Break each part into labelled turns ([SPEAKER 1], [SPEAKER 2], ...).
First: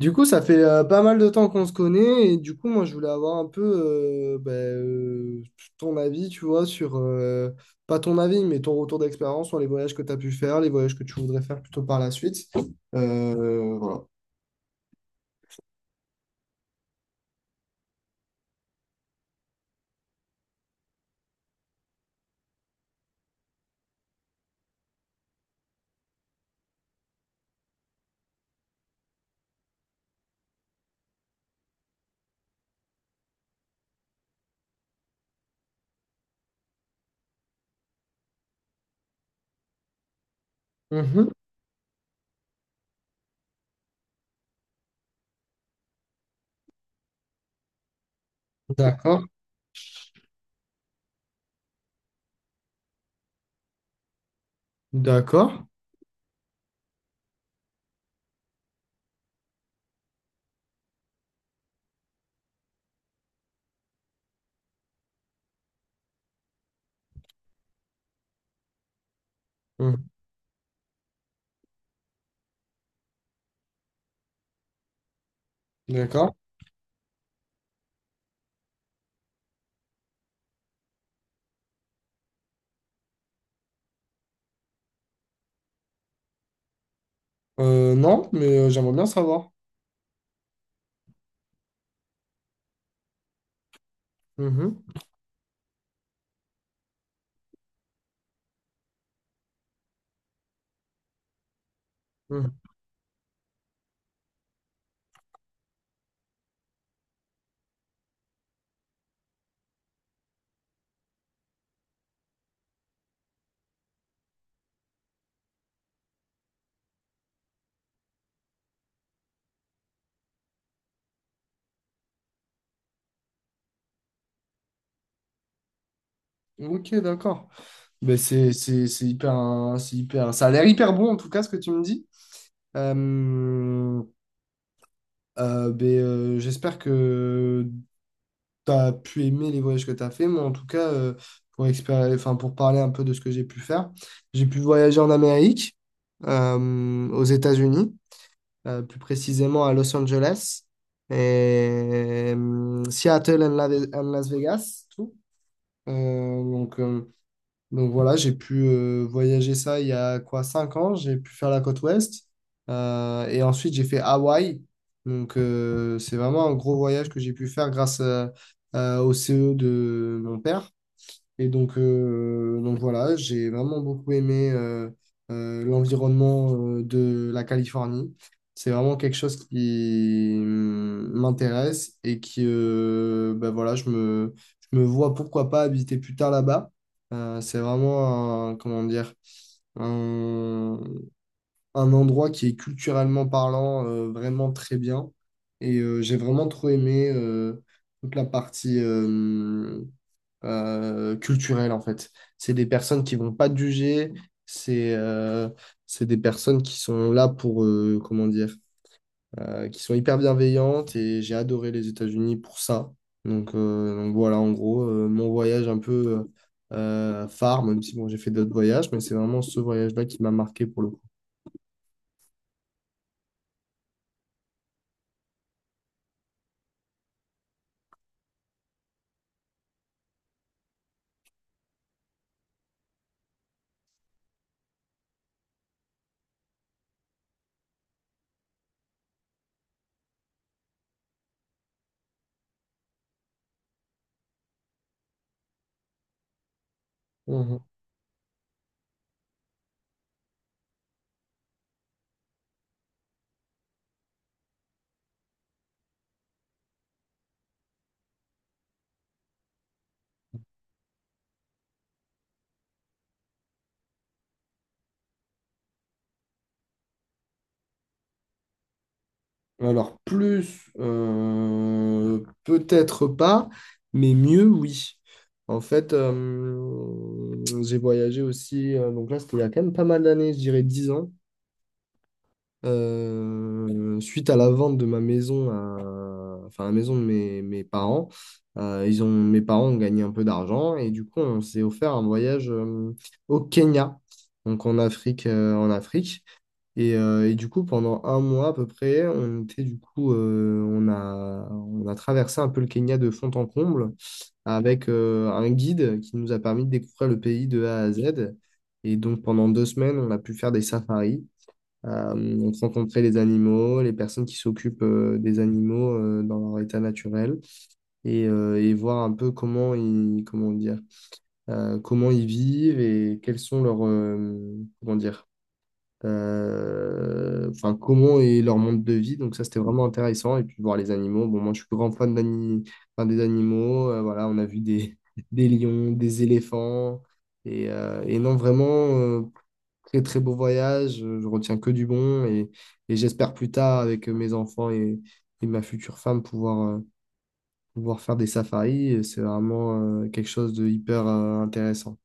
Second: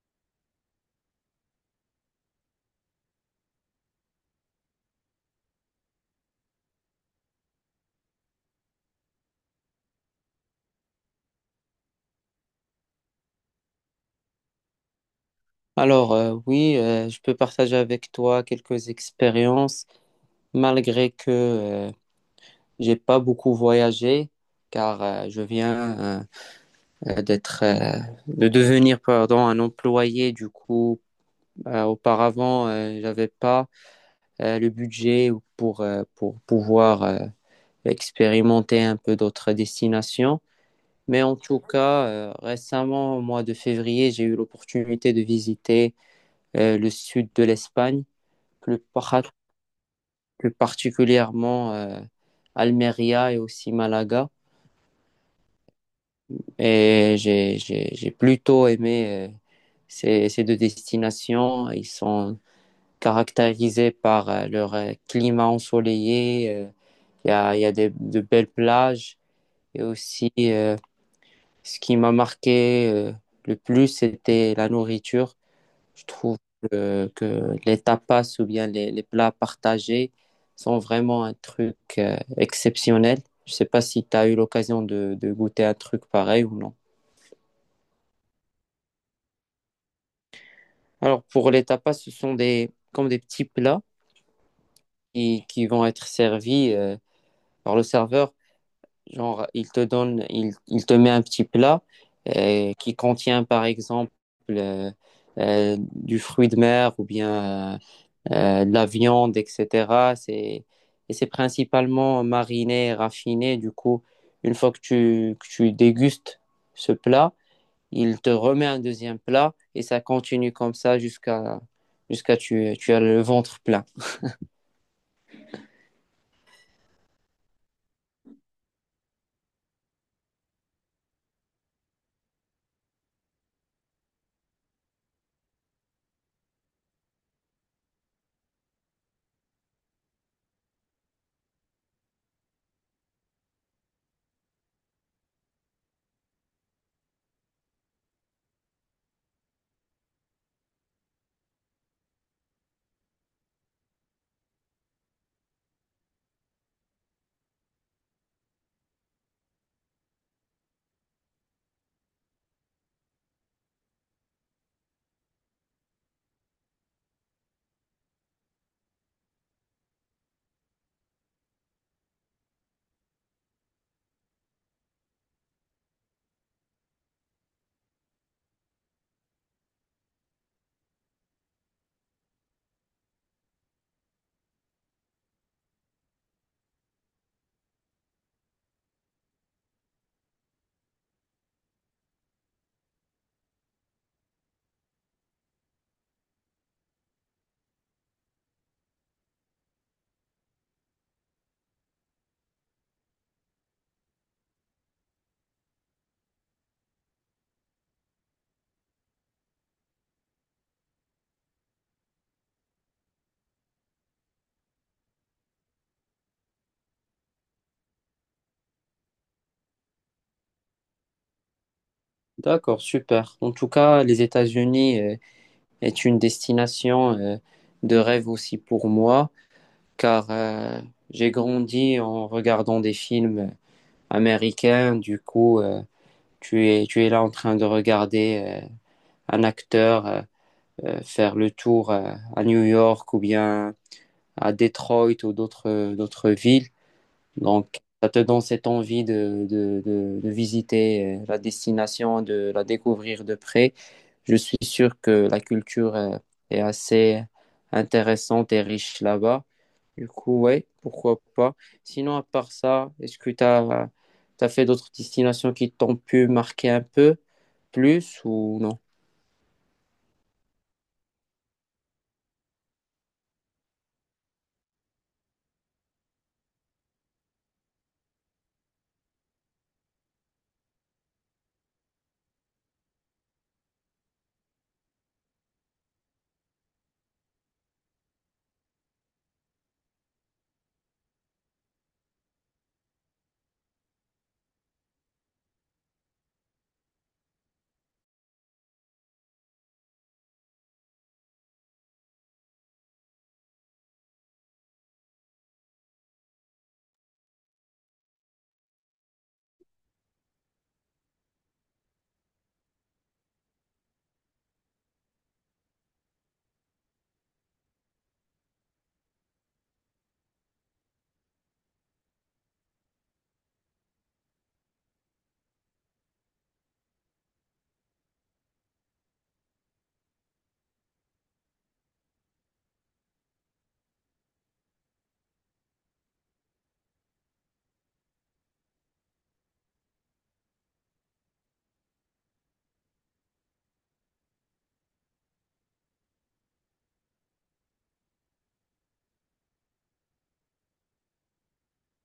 [SPEAKER 1] Du coup, ça fait pas mal de temps qu'on se connaît et du coup, moi, je voulais avoir un peu ton avis, tu vois, sur, pas ton avis, mais ton retour d'expérience sur les voyages que tu as pu faire, les voyages que tu voudrais faire plutôt par la suite. Voilà.
[SPEAKER 2] Alors, oui, je peux partager avec toi quelques expériences, malgré que euh, j'ai pas beaucoup voyagé, car je viens euh, d'être, euh, de devenir, pardon, un employé. Du coup, auparavant, j'avais pas le budget pour pouvoir expérimenter un peu d'autres destinations. Mais
[SPEAKER 1] Mhm.
[SPEAKER 2] en tout cas, récemment, au mois de février, j'ai eu l'opportunité de visiter le sud de l'Espagne plus par-
[SPEAKER 1] D'accord.
[SPEAKER 2] plus particulièrement Almeria et aussi Malaga.
[SPEAKER 1] D'accord.
[SPEAKER 2] Et j'ai plutôt aimé ces deux destinations. Ils sont caractérisés par leur climat ensoleillé. Il y a de belles plages. Et
[SPEAKER 1] Mhm.
[SPEAKER 2] aussi, ce qui m'a marqué le plus, c'était la nourriture. Je
[SPEAKER 1] D'accord.
[SPEAKER 2] trouve que les tapas ou bien les plats partagés sont vraiment un truc exceptionnel. Je sais pas si tu as eu l'occasion de goûter un truc pareil ou non.
[SPEAKER 1] Non, mais j'aimerais bien savoir.
[SPEAKER 2] Alors, pour les tapas, ce sont des, comme des petits plats
[SPEAKER 1] Mhm.
[SPEAKER 2] qui vont être servis par le serveur. Genre, il te donne, il te met un petit plat qui contient, par exemple, euh, du fruit de mer ou bien euh, de la viande, etc. Et c'est principalement mariné, raffiné. Du coup, une fois que que tu dégustes ce plat, il te remet un deuxième plat et ça continue comme ça jusqu'à tu as le ventre plein.
[SPEAKER 1] Mhm. Ok, d'accord. Ben, c'est hyper, un- c'est hyper, ça a l'air hyper bon en tout cas ce que tu me dis. Euh, J'espère que tu as pu aimer les voyages que tu as fait. Moi, en tout cas, enfin, pour parler un peu de ce que j'ai pu faire, j'ai pu voyager en Amérique, aux États-Unis, plus précisément à Los Angeles, et, Seattle and, and Las Vegas, tout. Euh, donc, euh, donc voilà, j'ai pu voyager ça il y a quoi, 5 ans, j'ai pu faire la côte ouest. Et ensuite, j'ai fait Hawaï. Donc c'est vraiment un gros voyage que j'ai pu faire grâce au CE de mon père. Et donc voilà, j'ai vraiment beaucoup aimé l'environnement de la Californie. C'est vraiment quelque chose qui m'intéresse et qui, ben voilà, je me vois pourquoi pas habiter plus tard là-bas. C'est vraiment un, comment dire, un, un endroit qui est culturellement parlant vraiment très bien. J'ai vraiment trop aimé toute la partie, culturelle, en fait. C'est des personnes qui vont pas te juger, c'est euh, c'est des personnes qui sont là pour, comment dire, qui sont hyper bienveillantes et j'ai adoré les États-Unis pour ça. Donc voilà, en gros, mon voyage un peu phare, même si bon, j'ai fait d'autres voyages, mais c'est vraiment ce voyage-là qui m'a marqué pour le coup.
[SPEAKER 2] D'accord, super. En tout cas, les États-Unis est une destination de rêve aussi pour moi, car j'ai grandi en regardant des films américains. Du coup, tu es tu es là en train de regarder un acteur faire le tour à New York ou bien à Detroit ou d'autres d'autres villes.
[SPEAKER 1] Mhm.
[SPEAKER 2] Donc, ça te donne cette envie de visiter la destination, de la découvrir de près. Je suis sûr que la culture est assez intéressante et riche là-bas. Du coup, ouais, pourquoi pas. Sinon, à part ça, est-ce que tu as fait d'autres destinations qui t'ont pu marquer un peu plus ou non?
[SPEAKER 1] Alors, plus, peut-être pas, mais mieux, oui. En fait, j'ai voyagé aussi, donc là, c'était il y a quand même pas mal d'années, je dirais 10 ans, suite à la vente de ma maison, enfin, la maison de mes parents. Mes parents ont gagné un peu d'argent et du coup, on s'est offert un voyage au Kenya, donc en Afrique, en Afrique. Et du coup, pendant un mois à peu près, on était du coup, on a traversé un peu le Kenya de fond en comble avec un guide qui nous a permis de découvrir le pays de A à Z. Et donc pendant deux semaines, on a pu faire des safaris. On rencontrait les animaux, les personnes qui s'occupent des animaux dans leur état naturel et voir un peu comment ils, comment dire, comment ils vivent et quels sont leurs, comment dire, enfin, comment est leur monde de vie. Donc ça, c'était vraiment intéressant. Et puis voir les animaux. Bon, moi, je suis grand enfin, des animaux. Voilà, on a vu des, des lions, des éléphants. Et non, vraiment, euh, très, très beau voyage. Je retiens que du bon. Et j'espère plus tard, avec mes enfants et ma future femme, pouvoir, pouvoir faire des safaris. C'est vraiment, quelque chose de hyper, intéressant.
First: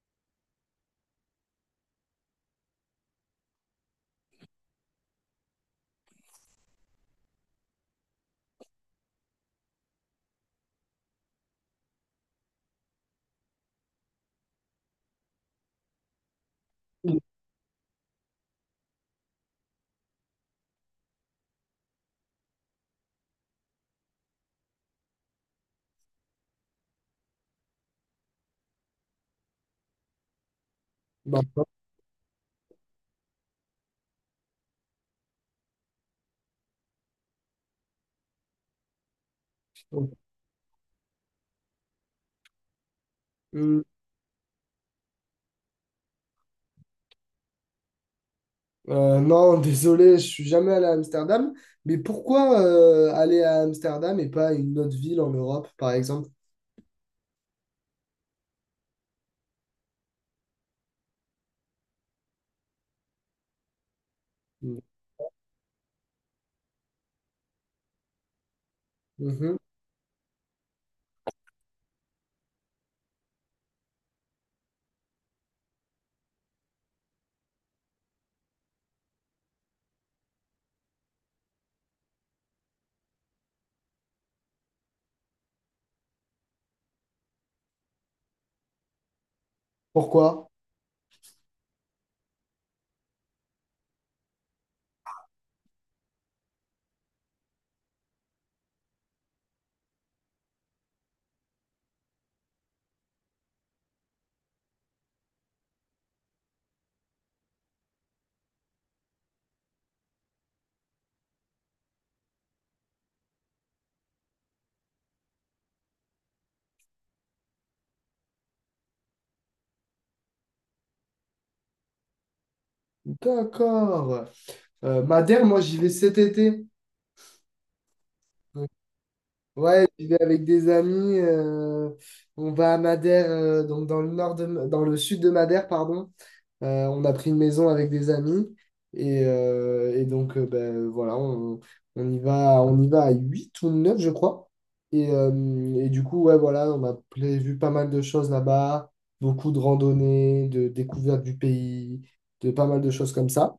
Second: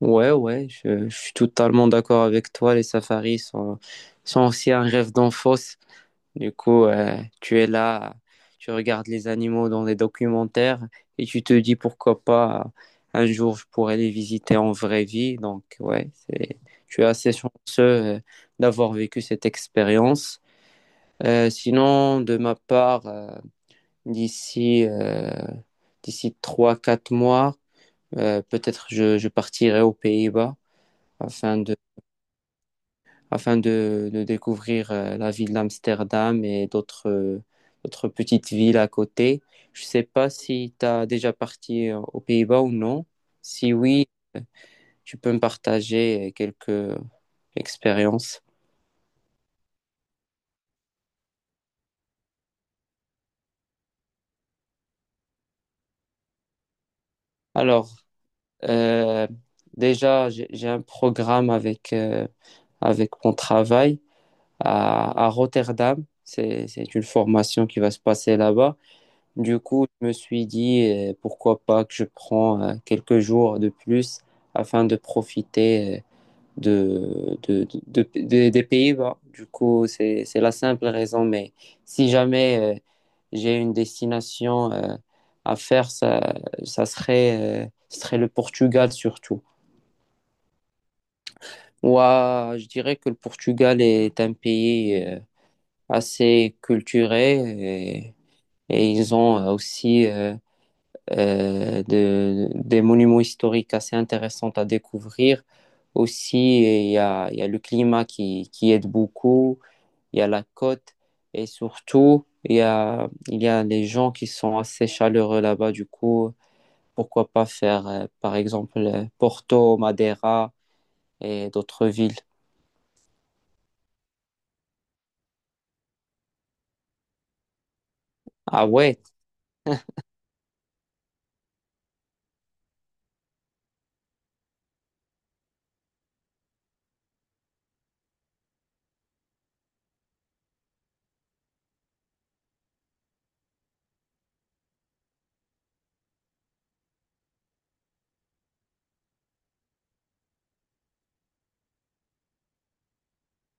[SPEAKER 2] Ouais, ouais, je suis totalement d'accord avec toi. Les safaris sont aussi un rêve d'enfance. Du coup, tu es là, tu regardes les animaux dans les documentaires et tu te dis pourquoi pas un jour je pourrais les visiter en vraie vie. Donc, ouais, c'est, je suis assez chanceux d'avoir vécu cette expérience. Sinon, de ma part, d'ici euh, d'ici trois quatre mois, peut-être je partirai aux Pays-Bas
[SPEAKER 1] Bah.
[SPEAKER 2] afin de, de découvrir la ville d'Amsterdam et d'autres d'autres petites villes à côté. Je sais pas si tu as déjà parti aux Pays-Bas ou non. Si oui, tu peux me partager quelques expériences.
[SPEAKER 1] Non, désolé, je suis jamais allé à Amsterdam. Mais pourquoi aller à Amsterdam et pas à une autre ville en Europe, par exemple?
[SPEAKER 2] Alors, euh, déjà, j'ai un programme avec mon travail à Rotterdam. C'est une formation qui va se passer là-bas.
[SPEAKER 1] Mhm.
[SPEAKER 2] Du coup, je me suis dit, pourquoi pas que je prends quelques jours de plus afin de profiter des Pays-Bas. Du coup, c'est la simple raison, mais si jamais j'ai une destination à faire, ça serait, ce serait le Portugal surtout.
[SPEAKER 1] Pourquoi?
[SPEAKER 2] Moi, je dirais que le Portugal est un pays assez culturé et ils ont aussi... des monuments historiques assez intéressants à découvrir. Aussi, il y a le climat qui aide beaucoup, il y a la côte et surtout, il y a les gens qui sont assez chaleureux là-bas. Du coup, pourquoi pas faire, par exemple, Porto, Madeira et d'autres villes.
[SPEAKER 1] D'accord. Madère, moi, j'y vais cet été.
[SPEAKER 2] Ah
[SPEAKER 1] Donc,
[SPEAKER 2] ouais,
[SPEAKER 1] ouais, j'y vais avec des amis. On va à Madère, donc dans le dans le sud de Madère, pardon. On a pris une maison avec des amis. Et donc, ben, voilà, on y va à 8 ou 9 je crois. Et, euh, et du coup, ouais, voilà, on a prévu pas mal de choses là-bas, beaucoup de randonnées, de découvertes du pays, de pas mal de choses comme ça.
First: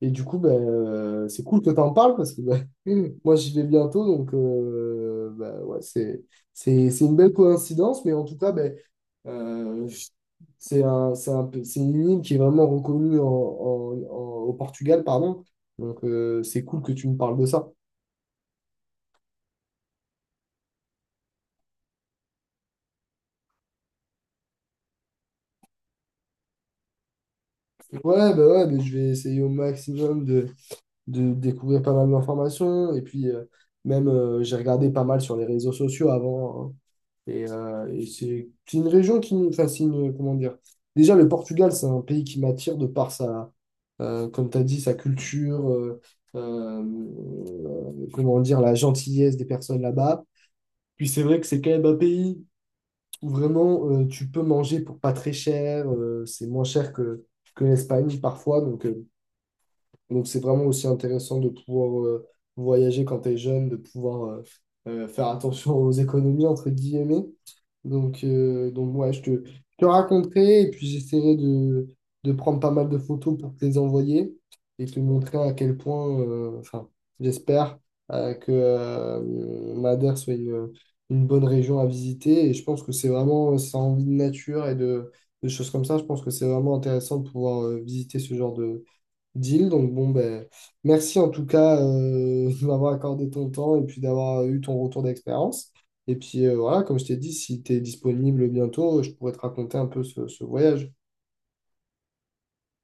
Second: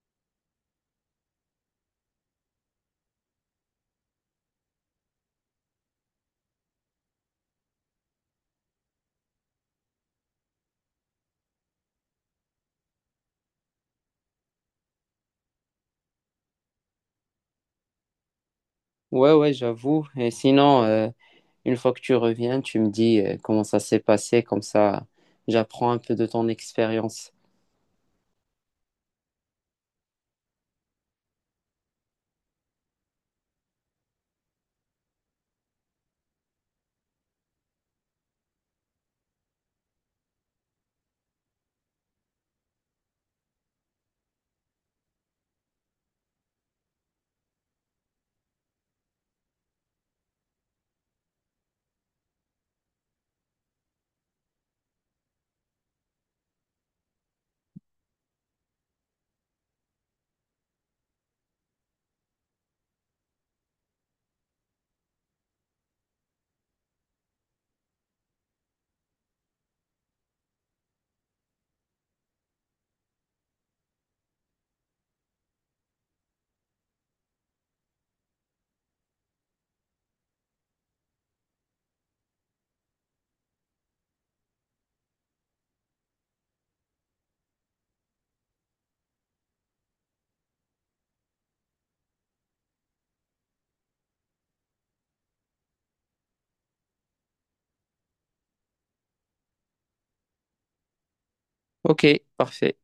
[SPEAKER 1] Et du coup, ben, c'est cool que tu en parles parce que ben, moi, j'y vais bientôt. Donc, ben, ouais, c'est une belle coïncidence. Mais en tout cas, ben, euh, c'est une île qui est vraiment reconnue au Portugal, pardon. Donc, c'est cool que tu me parles de ça.
[SPEAKER 2] ouais, j'avoue. Et sinon, une fois que tu reviens, tu me dis comment ça s'est passé, comme ça, j'apprends un peu de ton expérience.
[SPEAKER 1] Ouais, bah ouais, mais je vais essayer au maximum de découvrir pas mal d'informations. Et puis, même, j'ai regardé pas mal sur les réseaux sociaux avant, hein. Et c'est une région qui nous fascine, comment dire. Déjà, le Portugal, c'est un pays qui m'attire de par sa, comme tu as dit, sa culture, comment dire, la gentillesse des personnes là-bas. Puis c'est vrai que c'est quand même un pays où vraiment tu peux manger pour pas très cher, c'est moins cher que l'Espagne parfois, donc et donc, c'est vraiment aussi intéressant de pouvoir voyager quand tu es jeune, de pouvoir faire attention aux économies, entre guillemets. Donc ouais, je te raconterai et puis j'essaierai de prendre pas mal de photos pour te les envoyer et te montrer à quel point, enfin, j'espère que Madère soit une bonne région à visiter. Et je pense que c'est vraiment, ça a envie de nature et de choses comme ça. Je pense que c'est vraiment intéressant de pouvoir visiter ce genre de, deal. Donc bon, ben, merci en tout cas de m'avoir accordé ton temps et puis d'avoir eu ton retour d'expérience. Et puis voilà, comme je t'ai dit, si tu es disponible bientôt, je pourrais te raconter un peu ce voyage.
[SPEAKER 2] Ok, parfait.